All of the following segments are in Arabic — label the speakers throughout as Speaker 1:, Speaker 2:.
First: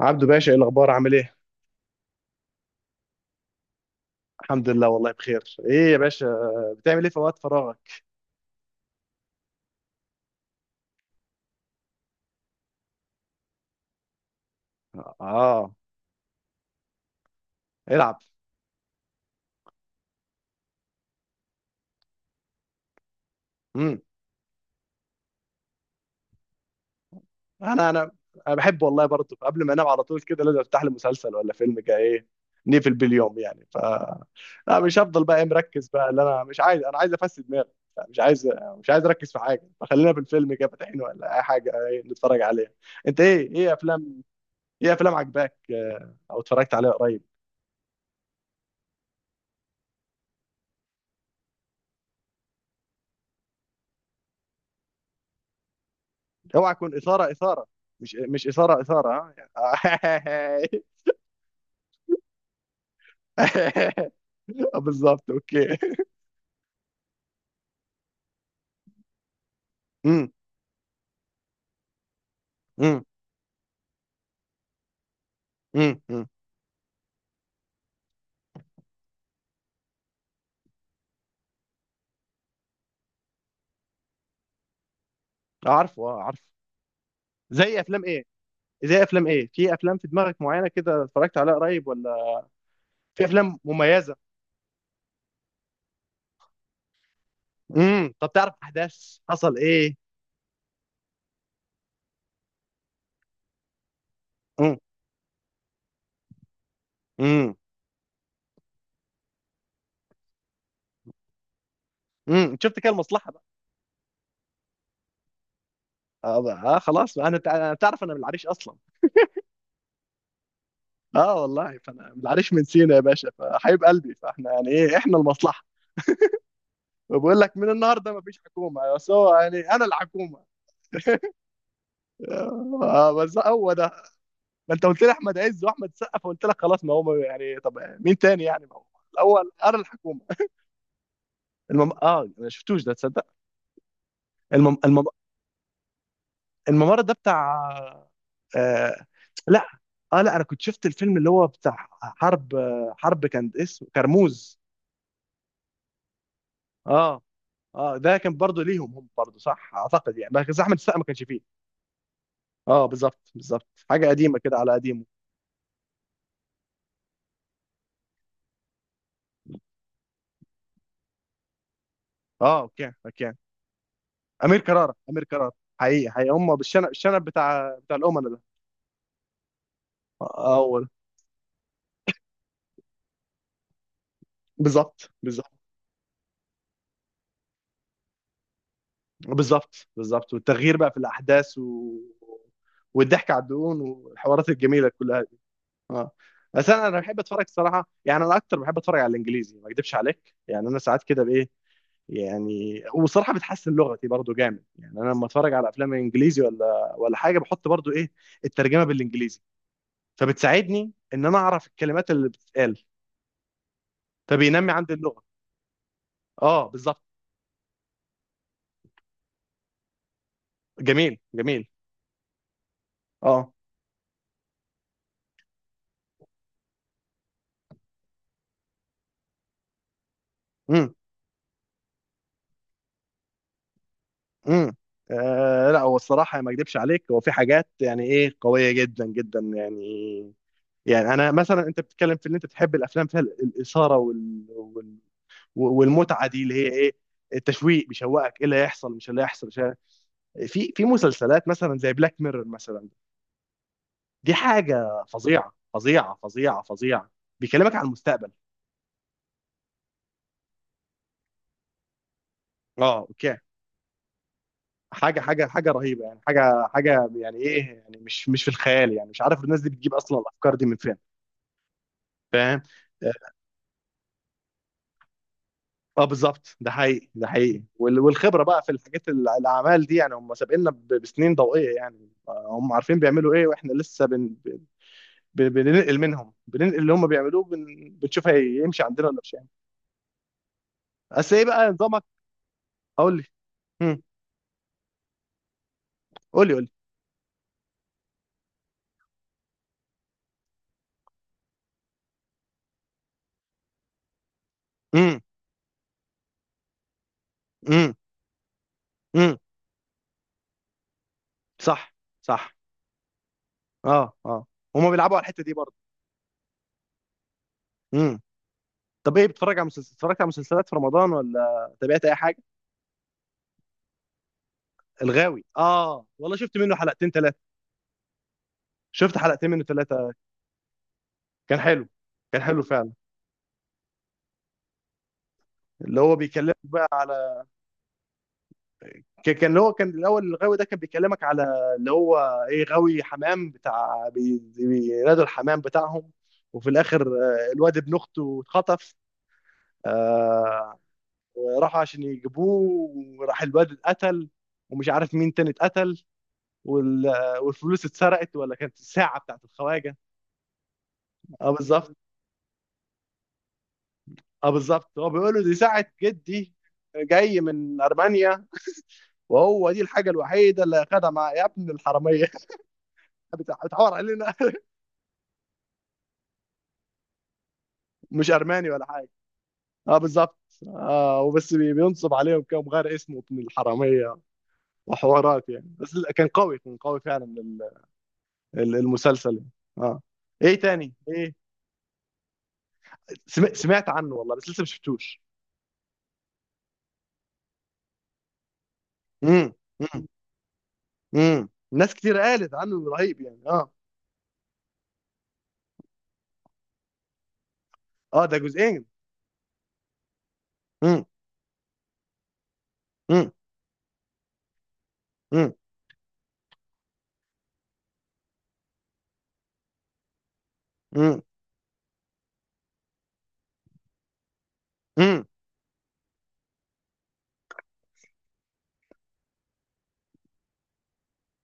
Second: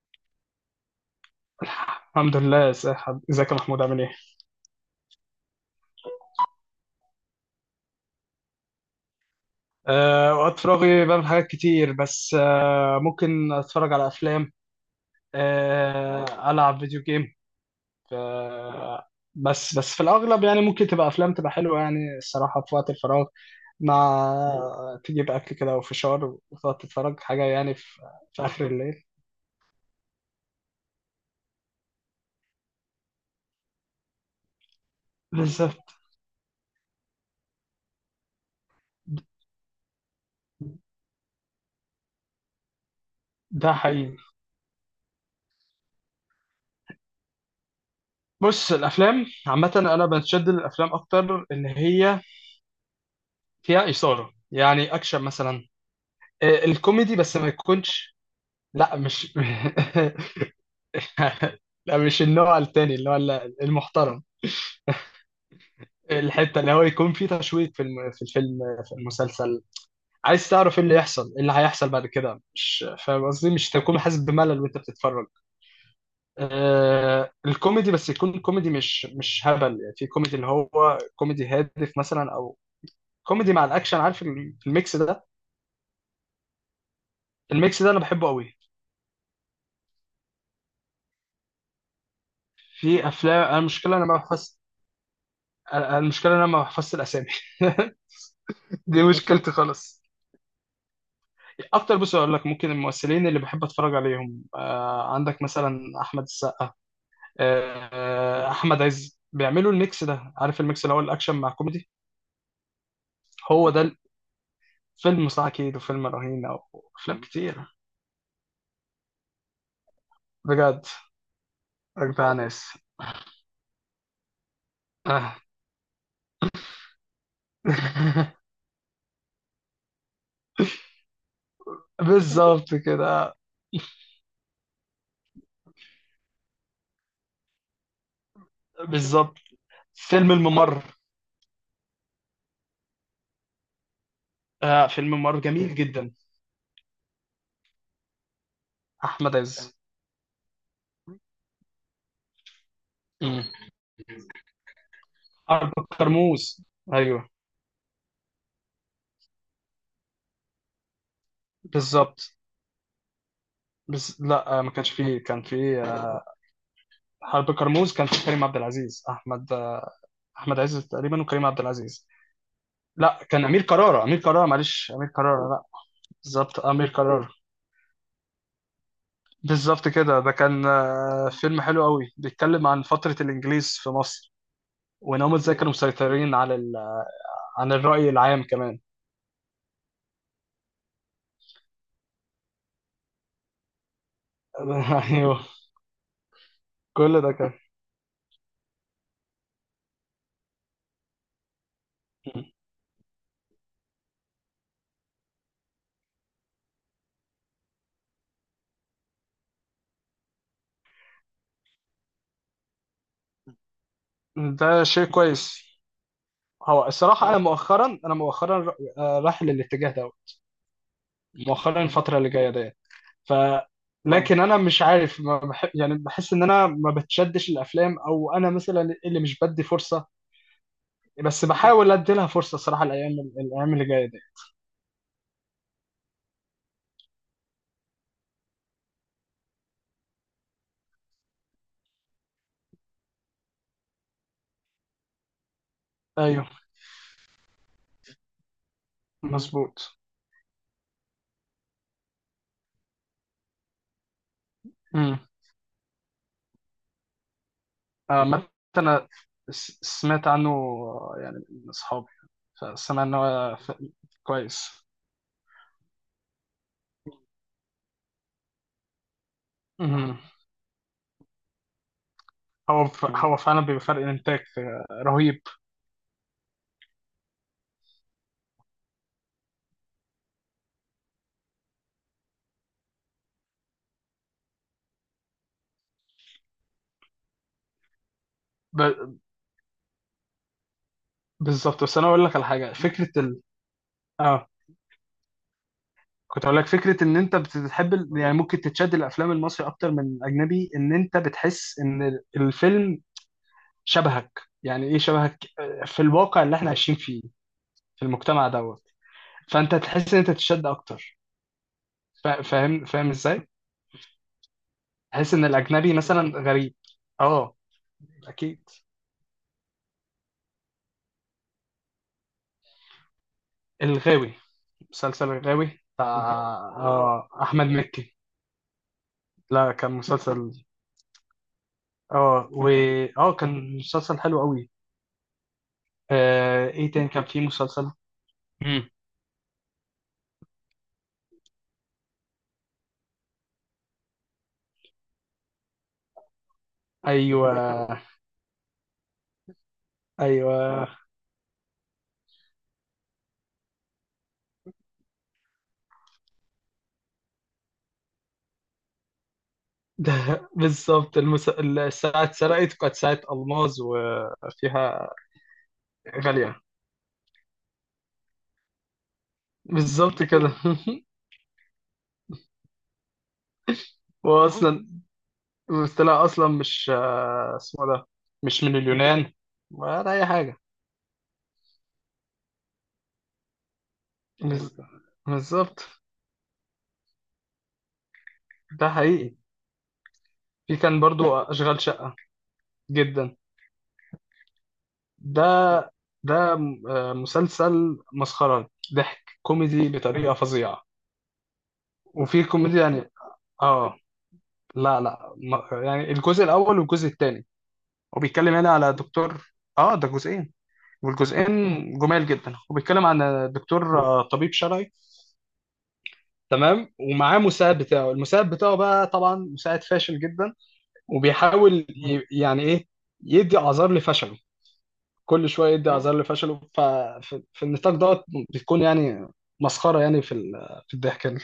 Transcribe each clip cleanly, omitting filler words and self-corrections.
Speaker 1: عبدو باشا، ايه الاخبار؟ عامل ايه؟
Speaker 2: الحمد لله يا ساحب، ازيك يا محمود؟ عامل ايه؟
Speaker 1: الحمد لله والله بخير. ايه يا باشا، بتعمل ايه في وقت فراغك؟
Speaker 2: وقت فراغي بعمل حاجات كتير، بس ممكن اتفرج على افلام.
Speaker 1: اه،
Speaker 2: العب فيديو جيم.
Speaker 1: العب.
Speaker 2: أه. بس في الاغلب يعني ممكن تبقى افلام تبقى حلوه يعني الصراحه في وقت الفراغ،
Speaker 1: امم
Speaker 2: مع تجيب اكل كده وفشار وتقعد تتفرج حاجه يعني
Speaker 1: انا انا
Speaker 2: في
Speaker 1: انا
Speaker 2: اخر
Speaker 1: بحب
Speaker 2: الليل.
Speaker 1: والله برضه، قبل ما انام على طول كده لازم افتح لي مسلسل ولا فيلم كده، ايه، نقفل باليوم يعني. لا، مش هفضل بقى إيه مركز
Speaker 2: بالظبط.
Speaker 1: بقى، اللي انا مش عايز. انا عايز افسد دماغي. مش عايز، مش عايز اركز في حاجه. فخلينا في الفيلم كده فاتحين ولا اي حاجه، إيه، نتفرج عليها. انت ايه
Speaker 2: ده حقيقي.
Speaker 1: افلام، ايه افلام عجباك آه، او اتفرجت عليها قريب؟
Speaker 2: بص، الافلام عامه انا بتشد للافلام اكتر اللي هي فيها اثاره، يعني اكشن مثلا.
Speaker 1: اوعى تكون
Speaker 2: الكوميدي
Speaker 1: اثاره
Speaker 2: بس ما
Speaker 1: اثاره. مش
Speaker 2: يكونش
Speaker 1: مش اثاره
Speaker 2: لا مش
Speaker 1: اثاره ها.
Speaker 2: لا، مش النوع التاني اللي هو المحترم.
Speaker 1: آه، بالظبط، اوكي.
Speaker 2: الحتة اللي هو يكون فيه تشويق في في الفيلم، في المسلسل.
Speaker 1: امم،
Speaker 2: عايز تعرف ايه اللي يحصل، ايه اللي هيحصل بعد كده، مش
Speaker 1: امم،
Speaker 2: فاهم قصدي؟ مش تكون حاسس بملل وانت بتتفرج.
Speaker 1: امم، أمم.
Speaker 2: الكوميدي بس يكون كوميدي مش هبل يعني، في كوميدي اللي هو كوميدي هادف مثلا، او كوميدي مع الاكشن، عارف الميكس ده؟
Speaker 1: عارفه، اه، عارفه. زي
Speaker 2: الميكس ده انا
Speaker 1: افلام ايه؟
Speaker 2: بحبه قوي.
Speaker 1: زي افلام ايه، في افلام في دماغك معينه كده اتفرجت عليها قريب ولا؟
Speaker 2: في
Speaker 1: في
Speaker 2: افلام،
Speaker 1: افلام
Speaker 2: انا المشكله انا ما
Speaker 1: مميزه؟
Speaker 2: بحفظ. المشكله إن انا ما بحفظش الاسامي.
Speaker 1: طب تعرف
Speaker 2: دي
Speaker 1: احداث
Speaker 2: مشكلتي
Speaker 1: حصل ايه.
Speaker 2: خالص. اكتر، بص اقول لك، ممكن الممثلين اللي بحب اتفرج عليهم،
Speaker 1: امم،
Speaker 2: عندك مثلا احمد السقا،
Speaker 1: امم.
Speaker 2: احمد عز، بيعملوا الميكس ده، عارف الميكس اللي هو الاكشن مع كوميدي؟
Speaker 1: شفت كده المصلحه بقى.
Speaker 2: هو ده. الفيلم صح، اكيد، وفيلم
Speaker 1: اه،
Speaker 2: رهينه
Speaker 1: بقى. آه خلاص
Speaker 2: وافلام
Speaker 1: بقى. انا
Speaker 2: كتير.
Speaker 1: أنا تعرف انا من العريش اصلا.
Speaker 2: بجد.
Speaker 1: اه والله، فانا من
Speaker 2: اجدع
Speaker 1: العريش، من
Speaker 2: ناس.
Speaker 1: سينا يا باشا، فحبيب قلبي، فاحنا يعني ايه، احنا
Speaker 2: آه.
Speaker 1: المصلحه. بقول لك من النهارده مفيش حكومه، بس هو يعني انا الحكومه.
Speaker 2: بالظبط
Speaker 1: آه،
Speaker 2: كده.
Speaker 1: بس هو ده. ما انت قلت لي احمد عز واحمد سقا، فقلت لك خلاص، ما هو يعني طب مين تاني يعني؟ ما هو
Speaker 2: بالظبط.
Speaker 1: الاول انا الحكومه.
Speaker 2: فيلم الممر.
Speaker 1: اه ما شفتوش ده، تصدق. المم...
Speaker 2: آه،
Speaker 1: المم...
Speaker 2: فيلم الممر جميل جدا.
Speaker 1: الممر ده بتاع... آه...
Speaker 2: احمد
Speaker 1: لا.
Speaker 2: عز.
Speaker 1: اه، لا انا كنت شفت الفيلم اللي هو بتاع حرب، آه، حرب
Speaker 2: مم.
Speaker 1: كان اسمه كرموز.
Speaker 2: اربع كرموز.
Speaker 1: اه،
Speaker 2: ايوه.
Speaker 1: اه، ده كان برضه ليهم، هم برضه صح اعتقد يعني، بس احمد السقا ما كانش فيه.
Speaker 2: بالظبط.
Speaker 1: اه بالظبط بالظبط، حاجه
Speaker 2: بس
Speaker 1: قديمه كده
Speaker 2: لا ما
Speaker 1: على
Speaker 2: كانش
Speaker 1: قديمه.
Speaker 2: فيه، كان فيه حرب كرموز، كان فيه كريم عبد العزيز، احمد احمد عز تقريبا، وكريم عبد العزيز.
Speaker 1: اه اوكي
Speaker 2: لا،
Speaker 1: اوكي.
Speaker 2: كان امير كرارة، امير كرارة،
Speaker 1: امير
Speaker 2: معلش،
Speaker 1: كرارة،
Speaker 2: امير
Speaker 1: امير
Speaker 2: كرارة،
Speaker 1: كرارة.
Speaker 2: لا.
Speaker 1: حقيقي حقيقي، هم
Speaker 2: بالظبط،
Speaker 1: بالشنب،
Speaker 2: امير
Speaker 1: الشنب
Speaker 2: كرارة.
Speaker 1: بتاع الامناء ده.
Speaker 2: بالظبط كده. ده كان
Speaker 1: اول،
Speaker 2: فيلم حلو قوي، بيتكلم عن فترة الانجليز في مصر،
Speaker 1: بالظبط
Speaker 2: وان هم
Speaker 1: بالظبط
Speaker 2: ازاي كانوا مسيطرين على عن الرأي العام كمان.
Speaker 1: بالظبط بالظبط، والتغيير بقى في الاحداث و... والضحك على الدقون والحوارات الجميله كلها دي.
Speaker 2: ايوه.
Speaker 1: اه، بس انا بحب
Speaker 2: كل ده
Speaker 1: اتفرج
Speaker 2: كان.
Speaker 1: الصراحه يعني. انا اكتر بحب اتفرج على الانجليزي، ما اكدبش عليك، يعني انا ساعات كده بايه يعني. وصراحه بتحسن لغتي برضو جامد يعني. انا لما اتفرج على افلام انجليزي ولا حاجه بحط برضو ايه، الترجمه بالانجليزي، فبتساعدني ان انا اعرف الكلمات اللي بتتقال، فبينمي
Speaker 2: ده
Speaker 1: عندي
Speaker 2: شيء
Speaker 1: اللغه.
Speaker 2: كويس.
Speaker 1: اه
Speaker 2: هو
Speaker 1: بالظبط.
Speaker 2: الصراحة، أنا مؤخرا رايح للاتجاه ده.
Speaker 1: جميل جميل.
Speaker 2: مؤخرا، الفترة اللي جاية دي. ف
Speaker 1: اه.
Speaker 2: اه لكن انا مش عارف، ما بح... يعني بحس ان انا ما بتشدش الافلام، او انا مثلا اللي مش بدي فرصه،
Speaker 1: امم،
Speaker 2: بس بحاول ادي لها فرصه صراحه، الايام اللي جايه دي.
Speaker 1: امم. آه لا، هو الصراحه ما اكدبش عليك، هو في حاجات يعني ايه قويه جدا جدا يعني. يعني انا مثلا، انت بتتكلم في ان انت تحب الافلام فيها الاثاره والمتعه دي
Speaker 2: ايوه.
Speaker 1: اللي هي ايه، التشويق، بيشوقك ايه اللي هيحصل، مش اللي هيحصل، مش هي-
Speaker 2: مظبوط.
Speaker 1: في مسلسلات مثلا زي بلاك ميرور مثلا. دي حاجه
Speaker 2: امم.
Speaker 1: فظيعه فظيعه فظيعه فظيعه. بيكلمك عن المستقبل.
Speaker 2: عامه انا سمعت عنه يعني من اصحابي،
Speaker 1: اه
Speaker 2: فسمع ان
Speaker 1: اوكي.
Speaker 2: هو كويس.
Speaker 1: حاجه حاجه حاجه رهيبه يعني، حاجه حاجه يعني ايه، يعني مش في الخيال يعني، مش عارف الناس دي بتجيب اصلا
Speaker 2: امم.
Speaker 1: الافكار دي من فين. فاهم.
Speaker 2: هو ف...
Speaker 1: اه.
Speaker 2: مم. هو فعلا بيبقى فرق الانتاج رهيب.
Speaker 1: آه، بالظبط. ده حقيقي، ده حقيقي. والخبره بقى في الحاجات الاعمال دي يعني. هم سابقنا بسنين ضوئيه يعني. آه، هم عارفين بيعملوا ايه، واحنا لسه بننقل منهم، بننقل اللي هم بيعملوه، بنشوف
Speaker 2: ب...
Speaker 1: هيمشي عندنا ولا مش هيمشي. بس ايه بقى
Speaker 2: بالظبط. بس
Speaker 1: نظامك.
Speaker 2: انا اقول لك على حاجه،
Speaker 1: قول
Speaker 2: فكره
Speaker 1: لي.
Speaker 2: ال...
Speaker 1: امم.
Speaker 2: اه كنت
Speaker 1: قول لي،
Speaker 2: اقول
Speaker 1: قول
Speaker 2: لك
Speaker 1: لي.
Speaker 2: فكره، ان انت بتحب يعني ممكن تتشد الافلام المصري اكتر من الاجنبي، ان انت بتحس ان الفيلم شبهك، يعني ايه
Speaker 1: امم،
Speaker 2: شبهك؟ في الواقع اللي احنا عايشين فيه،
Speaker 1: امم،
Speaker 2: في المجتمع دوت.
Speaker 1: امم،
Speaker 2: فانت تحس ان انت تتشد اكتر.
Speaker 1: صح، صح،
Speaker 2: فاهم؟ فاهم ازاي؟
Speaker 1: اه، اه. هم بيلعبوا على
Speaker 2: تحس
Speaker 1: الحته
Speaker 2: ان
Speaker 1: دي برضه.
Speaker 2: الاجنبي مثلا غريب. اه. اكيد.
Speaker 1: طب ايه، بتتفرج على مسلسل، اتفرجت على مسلسلات في رمضان ولا تابعت اي حاجه؟
Speaker 2: الغاوي، مسلسل
Speaker 1: الغاوي،
Speaker 2: الغاوي.
Speaker 1: اه
Speaker 2: بتاع
Speaker 1: والله، شفت منه حلقتين
Speaker 2: اه
Speaker 1: ثلاثه.
Speaker 2: احمد مكي.
Speaker 1: شفت حلقتين منه
Speaker 2: لا، كان
Speaker 1: ثلاثه.
Speaker 2: مسلسل.
Speaker 1: كان حلو، كان
Speaker 2: اه
Speaker 1: حلو
Speaker 2: و
Speaker 1: فعلا.
Speaker 2: اه، كان مسلسل حلو قوي.
Speaker 1: اللي هو بيكلمك
Speaker 2: آه،
Speaker 1: بقى
Speaker 2: ايه تاني كان فيه
Speaker 1: على،
Speaker 2: مسلسل؟
Speaker 1: كان اللي هو كان الاول، الغاوي ده كان بيكلمك على اللي هو، ايه، غاوي حمام، بتاع بينادوا الحمام بتاعهم. وفي الاخر
Speaker 2: ايوه.
Speaker 1: آه، الواد ابن اخته اتخطف. آه،
Speaker 2: ايوه.
Speaker 1: وراحوا عشان يجيبوه، وراح الواد اتقتل، ومش عارف مين تاني اتقتل، وال- والفلوس اتسرقت، ولا كانت الساعه بتاعت الخواجه.
Speaker 2: ده بالظبط
Speaker 1: اه بالظبط.
Speaker 2: الساعه اتسرقت، وكانت ساعه الماظ
Speaker 1: اه بالظبط، هو
Speaker 2: وفيها
Speaker 1: بيقول له دي ساعة
Speaker 2: غاليه.
Speaker 1: جدي، جاي من أرمينيا، وهو دي الحاجة
Speaker 2: بالظبط كده.
Speaker 1: الوحيدة اللي أخدها مع، يا ابن الحرامية. بتحور علينا.
Speaker 2: هو اصلا طلع اصلا مش اسمه إيه ده،
Speaker 1: مش
Speaker 2: مش
Speaker 1: أرماني
Speaker 2: من
Speaker 1: ولا حاجة.
Speaker 2: اليونان
Speaker 1: اه
Speaker 2: ولا اي
Speaker 1: بالظبط.
Speaker 2: حاجه.
Speaker 1: اه، وبس بينصب عليهم كده ومغير اسمه ابن الحرامية،
Speaker 2: بز-
Speaker 1: وحوارات يعني،
Speaker 2: بالظبط.
Speaker 1: بس لا، كان قوي، كان قوي فعلا
Speaker 2: ده حقيقي.
Speaker 1: المسلسل يعني. اه. ايه
Speaker 2: في
Speaker 1: تاني،
Speaker 2: كان برضو
Speaker 1: ايه؟
Speaker 2: اشغال شقه. جدا
Speaker 1: سمعت عنه والله، بس لسه ما شفتوش.
Speaker 2: ده. ده مسلسل مسخره، ضحك
Speaker 1: امم،
Speaker 2: كوميدي
Speaker 1: امم،
Speaker 2: بطريقه فظيعه،
Speaker 1: امم، ناس كتير
Speaker 2: وفي
Speaker 1: قالت عنه
Speaker 2: كوميديا
Speaker 1: إنه
Speaker 2: يعني.
Speaker 1: رهيب يعني. اه.
Speaker 2: اه. لا لا، يعني الجزء الاول والجزء الثاني، هو
Speaker 1: اه ده
Speaker 2: بيتكلم هنا
Speaker 1: جزئين.
Speaker 2: على دكتور. اه، ده جزئين،
Speaker 1: امم،
Speaker 2: والجزئين جمال جدا. هو بيتكلم عن دكتور طبيب شرعي،
Speaker 1: امم،
Speaker 2: تمام، ومعاه مساعد بتاعه، المساعد بتاعه بقى طبعا مساعد فاشل جدا،
Speaker 1: امم،
Speaker 2: وبيحاول يعني ايه، يدي اعذار لفشله،
Speaker 1: امم،
Speaker 2: كل شويه يدي اعذار لفشله. ففي في النطاق دوت بتكون يعني مسخره يعني في في الضحك يعني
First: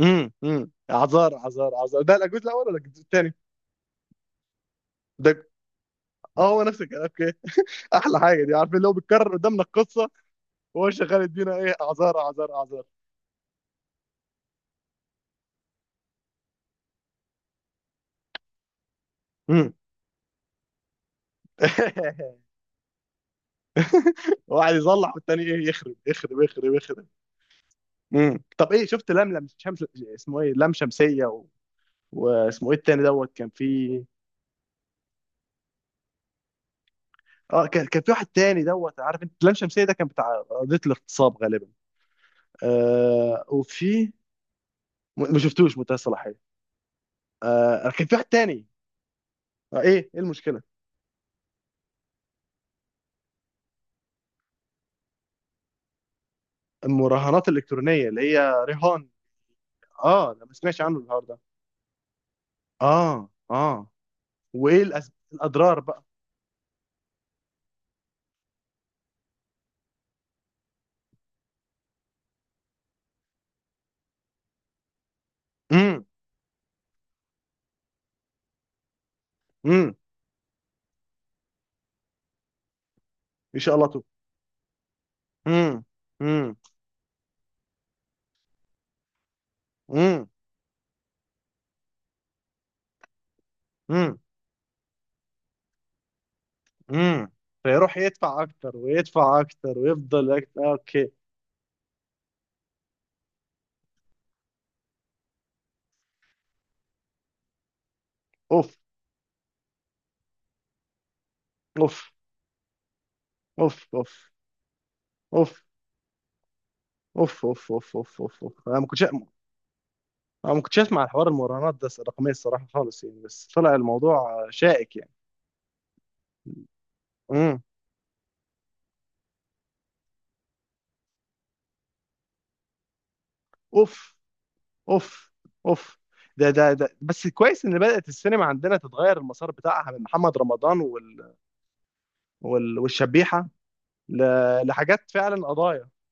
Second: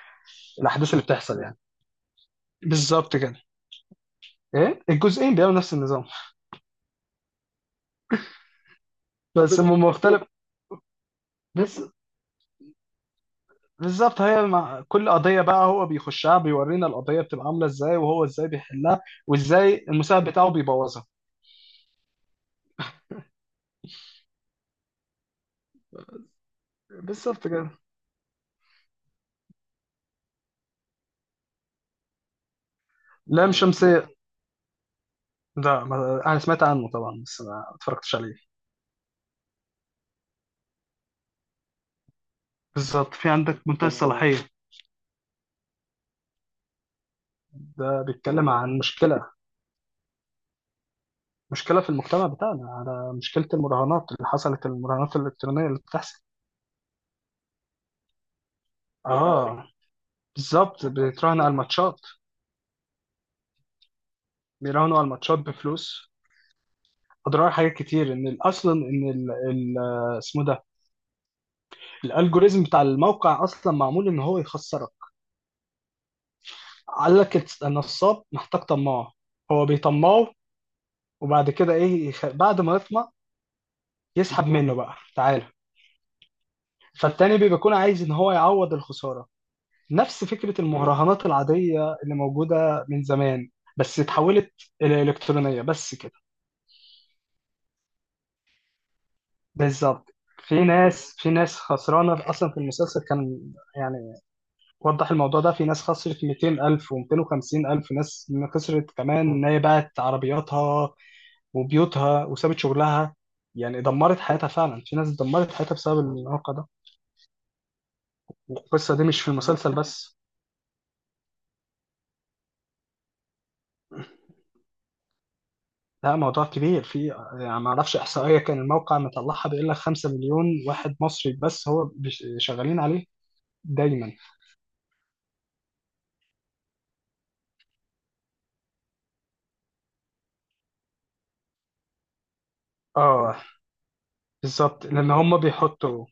Speaker 1: امم، امم.
Speaker 2: الاحداث اللي
Speaker 1: عذار،
Speaker 2: بتحصل يعني.
Speaker 1: عذار، عذار، ده الجزء الاول ولا الجزء
Speaker 2: بالظبط
Speaker 1: الثاني؟
Speaker 2: كده. ايه الجزئين
Speaker 1: ده،
Speaker 2: بيعملوا نفس النظام.
Speaker 1: اه، هو نفس الكلام. اوكي. احلى حاجه دي عارفين، اللي هو بيتكرر
Speaker 2: طب بس
Speaker 1: قدامنا
Speaker 2: هم
Speaker 1: القصه
Speaker 2: مختلف.
Speaker 1: وهو شغال يدينا ايه، اعذار، اعذار، اعذار.
Speaker 2: بالظبط، هي مع كل قضية بقى هو بيخشها، بيورينا القضية بتبقى عاملة ازاي، وهو ازاي بيحلها،
Speaker 1: امم.
Speaker 2: وازاي المساعد بتاعه بيبوظها.
Speaker 1: واحد يصلح والتاني ايه، يخرب يخرب يخرب يخرب.
Speaker 2: بالظبط كده.
Speaker 1: طب ايه شفت لملم شمس، اسمه ايه، لم شمسيه و... واسمه ايه التاني دوت، كان
Speaker 2: لام
Speaker 1: في
Speaker 2: شمسية ده، انا سمعت عنه طبعا، بس
Speaker 1: اه،
Speaker 2: ما
Speaker 1: كان في
Speaker 2: اتفرجتش
Speaker 1: واحد
Speaker 2: عليه.
Speaker 1: تاني دوت. عارف انت لم شمسيه ده كان بتاع قضيه الاغتصاب غالبا.
Speaker 2: بالظبط، في
Speaker 1: آه
Speaker 2: عندك منتهى
Speaker 1: وفي،
Speaker 2: الصلاحية،
Speaker 1: ما شفتوش منتهى الصلاحيه. آه، انا
Speaker 2: ده
Speaker 1: كان في واحد
Speaker 2: بيتكلم
Speaker 1: تاني.
Speaker 2: عن مشكلة،
Speaker 1: آه، ايه المشكله؟
Speaker 2: مشكلة في المجتمع بتاعنا، على مشكلة المراهنات اللي حصلت، المراهنات الإلكترونية اللي بتحصل.
Speaker 1: المراهنات الالكترونيه اللي هي رهان.
Speaker 2: اه،
Speaker 1: اه، انا ما سمعتش
Speaker 2: بالظبط،
Speaker 1: عنه النهارده ده.
Speaker 2: بيتراهنوا على الماتشات.
Speaker 1: اه، اه. وايه
Speaker 2: بيراهنوا على الماتشات
Speaker 1: الاضرار بقى؟
Speaker 2: بفلوس. أضرار حاجات كتير، إن أصلا إن اسمه ده، الالجوريزم بتاع الموقع اصلا معمول ان هو يخسرك.
Speaker 1: امم،
Speaker 2: قال لك النصاب محتاج طماع، هو
Speaker 1: امم.
Speaker 2: بيطمعه، وبعد كده ايه بعد ما يطمع
Speaker 1: ان شاء الله تو.
Speaker 2: يسحب منه بقى، تعالى.
Speaker 1: امم، امم،
Speaker 2: فالتاني بيبقى بيكون عايز ان هو يعوض الخسارة، نفس
Speaker 1: امم،
Speaker 2: فكرة المهرجانات العادية اللي موجودة من زمان، بس
Speaker 1: امم،
Speaker 2: اتحولت الى الكترونية، بس كده.
Speaker 1: امم. فيروح يدفع اكتر، ويدفع اكتر،
Speaker 2: بالظبط.
Speaker 1: ويفضل
Speaker 2: في
Speaker 1: أكتر. اوكي.
Speaker 2: ناس في ناس خسرانة اصلا في المسلسل كان يعني وضح الموضوع ده. في ناس خسرت 200,000 و250,000، ناس
Speaker 1: اوف،
Speaker 2: خسرت كمان إن هي باعت عربياتها
Speaker 1: اوف،
Speaker 2: وبيوتها وسابت شغلها،
Speaker 1: اوف،
Speaker 2: يعني
Speaker 1: اوف،
Speaker 2: دمرت حياتها فعلا. في ناس دمرت
Speaker 1: اوف،
Speaker 2: حياتها بسبب الواقع ده.
Speaker 1: اوف، اوف، اوف، اوف، اوف، اوف، انا ما
Speaker 2: والقصة
Speaker 1: كنتش.
Speaker 2: دي مش
Speaker 1: انا
Speaker 2: في المسلسل بس،
Speaker 1: ما كنتش اسمع الحوار المراهنات ده الرقميه الصراحه خالص يعني، بس طلع الموضوع شائك يعني.
Speaker 2: لا، موضوع كبير. في
Speaker 1: امم.
Speaker 2: يعني ما اعرفش احصائيه كان الموقع مطلعها، بيقول لك 5 مليون واحد مصري بس هو شغالين عليه دايما.
Speaker 1: اوف، اوف، اوف. ده بس كويس ان بدأت السينما عندنا تتغير المسار بتاعها من محمد رمضان
Speaker 2: اه،
Speaker 1: والشبيحة ل...
Speaker 2: بالظبط، لان
Speaker 1: لحاجات
Speaker 2: هم
Speaker 1: فعلا، قضايا.
Speaker 2: بيحطوا،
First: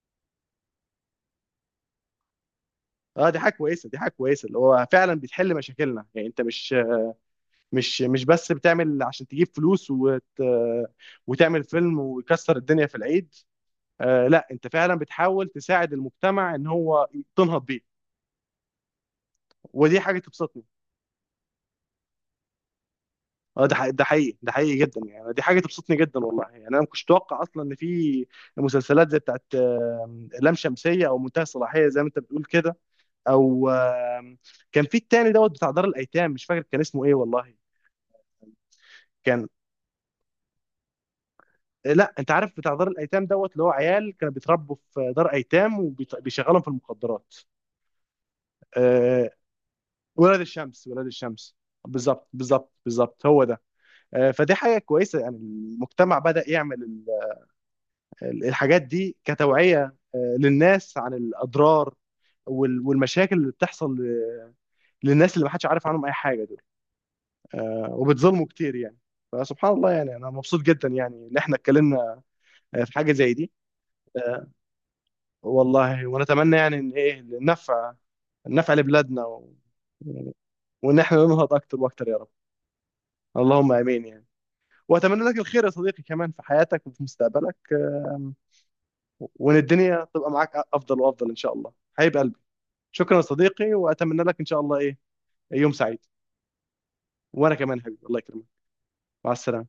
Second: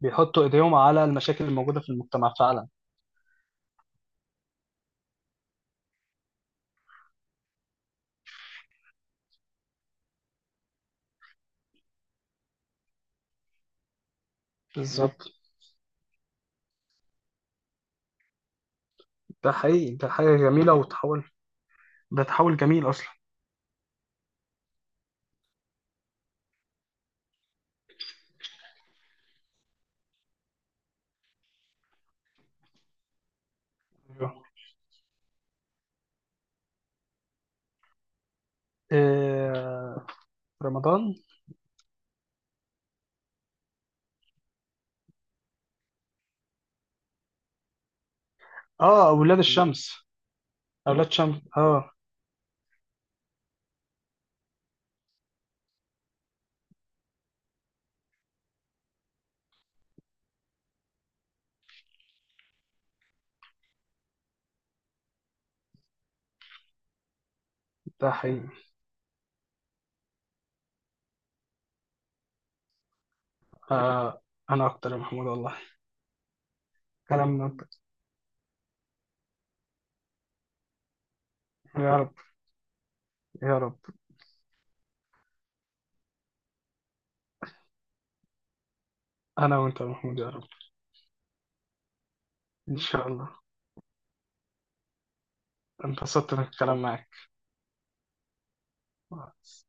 Speaker 2: بيحطوا ايديهم على المشاكل الموجوده في المجتمع فعلا.
Speaker 1: اه، دي حاجة كويسة، دي حاجة كويسة، اللي هو فعلا بتحل مشاكلنا يعني. انت مش بس بتعمل عشان تجيب فلوس وتعمل فيلم ويكسر الدنيا في العيد. آه لا، انت فعلا
Speaker 2: بالظبط.
Speaker 1: بتحاول تساعد المجتمع ان هو تنهض بيه.
Speaker 2: ده حقيقي.
Speaker 1: ودي
Speaker 2: ده
Speaker 1: حاجة
Speaker 2: حاجه
Speaker 1: تبسطني.
Speaker 2: جميله وتحول، ده تحول جميل اصلا.
Speaker 1: اه ده حقيقي، ده حقيقي، ده حقيقي جدا يعني. دي حاجه تبسطني جدا والله يعني. انا ما كنتش اتوقع اصلا ان في مسلسلات زي بتاعت لام شمسيه او منتهى الصلاحيه زي ما انت بتقول كده. او
Speaker 2: ايوه.
Speaker 1: كان في التاني دوت بتاع دار الايتام، مش فاكر كان اسمه ايه والله. كان
Speaker 2: آه، رمضان.
Speaker 1: آه، لا انت عارف بتاع دار الايتام دوت، اللي هو عيال كانوا بيتربوا في دار ايتام وبيشغلهم في المخدرات.
Speaker 2: اه،
Speaker 1: آه،
Speaker 2: اولاد الشمس.
Speaker 1: ولاد الشمس، ولاد
Speaker 2: اولاد شمس
Speaker 1: الشمس،
Speaker 2: اه.
Speaker 1: بالظبط بالظبط بالظبط، هو ده. آه، فدي حاجه كويسه يعني، المجتمع بدا يعمل الحاجات دي كتوعية آه للناس عن الأضرار والمشاكل اللي بتحصل للناس اللي محدش عارف عنهم أي حاجة، دول آه
Speaker 2: ده حقيقي.
Speaker 1: وبتظلموا كتير يعني. فسبحان الله يعني، أنا مبسوط جدا يعني إن إحنا اتكلمنا آه في حاجة زي دي.
Speaker 2: آه،
Speaker 1: آه.
Speaker 2: انا اكتر يا محمود والله،
Speaker 1: والله، ونتمنى يعني إن إيه
Speaker 2: كلام حبيبي من أنت.
Speaker 1: النفع، النفع لبلادنا و... وإن إحنا ننهض أكتر
Speaker 2: يا
Speaker 1: وأكتر
Speaker 2: رب.
Speaker 1: يا رب.
Speaker 2: يا
Speaker 1: اللهم
Speaker 2: رب.
Speaker 1: آمين يعني. وأتمنى لك الخير يا صديقي كمان، في حياتك وفي مستقبلك. آم، وإن
Speaker 2: انا وانت يا
Speaker 1: الدنيا
Speaker 2: محمود، يا
Speaker 1: تبقى
Speaker 2: رب.
Speaker 1: معاك أفضل وأفضل إن شاء الله. حبيب قلبي.
Speaker 2: ان شاء
Speaker 1: شكرا يا
Speaker 2: الله.
Speaker 1: صديقي، واتمنى لك ان شاء الله ايه، يوم سعيد.
Speaker 2: انبسطت من الكلام معاك.
Speaker 1: وانا كمان حبيبي، الله يكرمك. مع السلامه.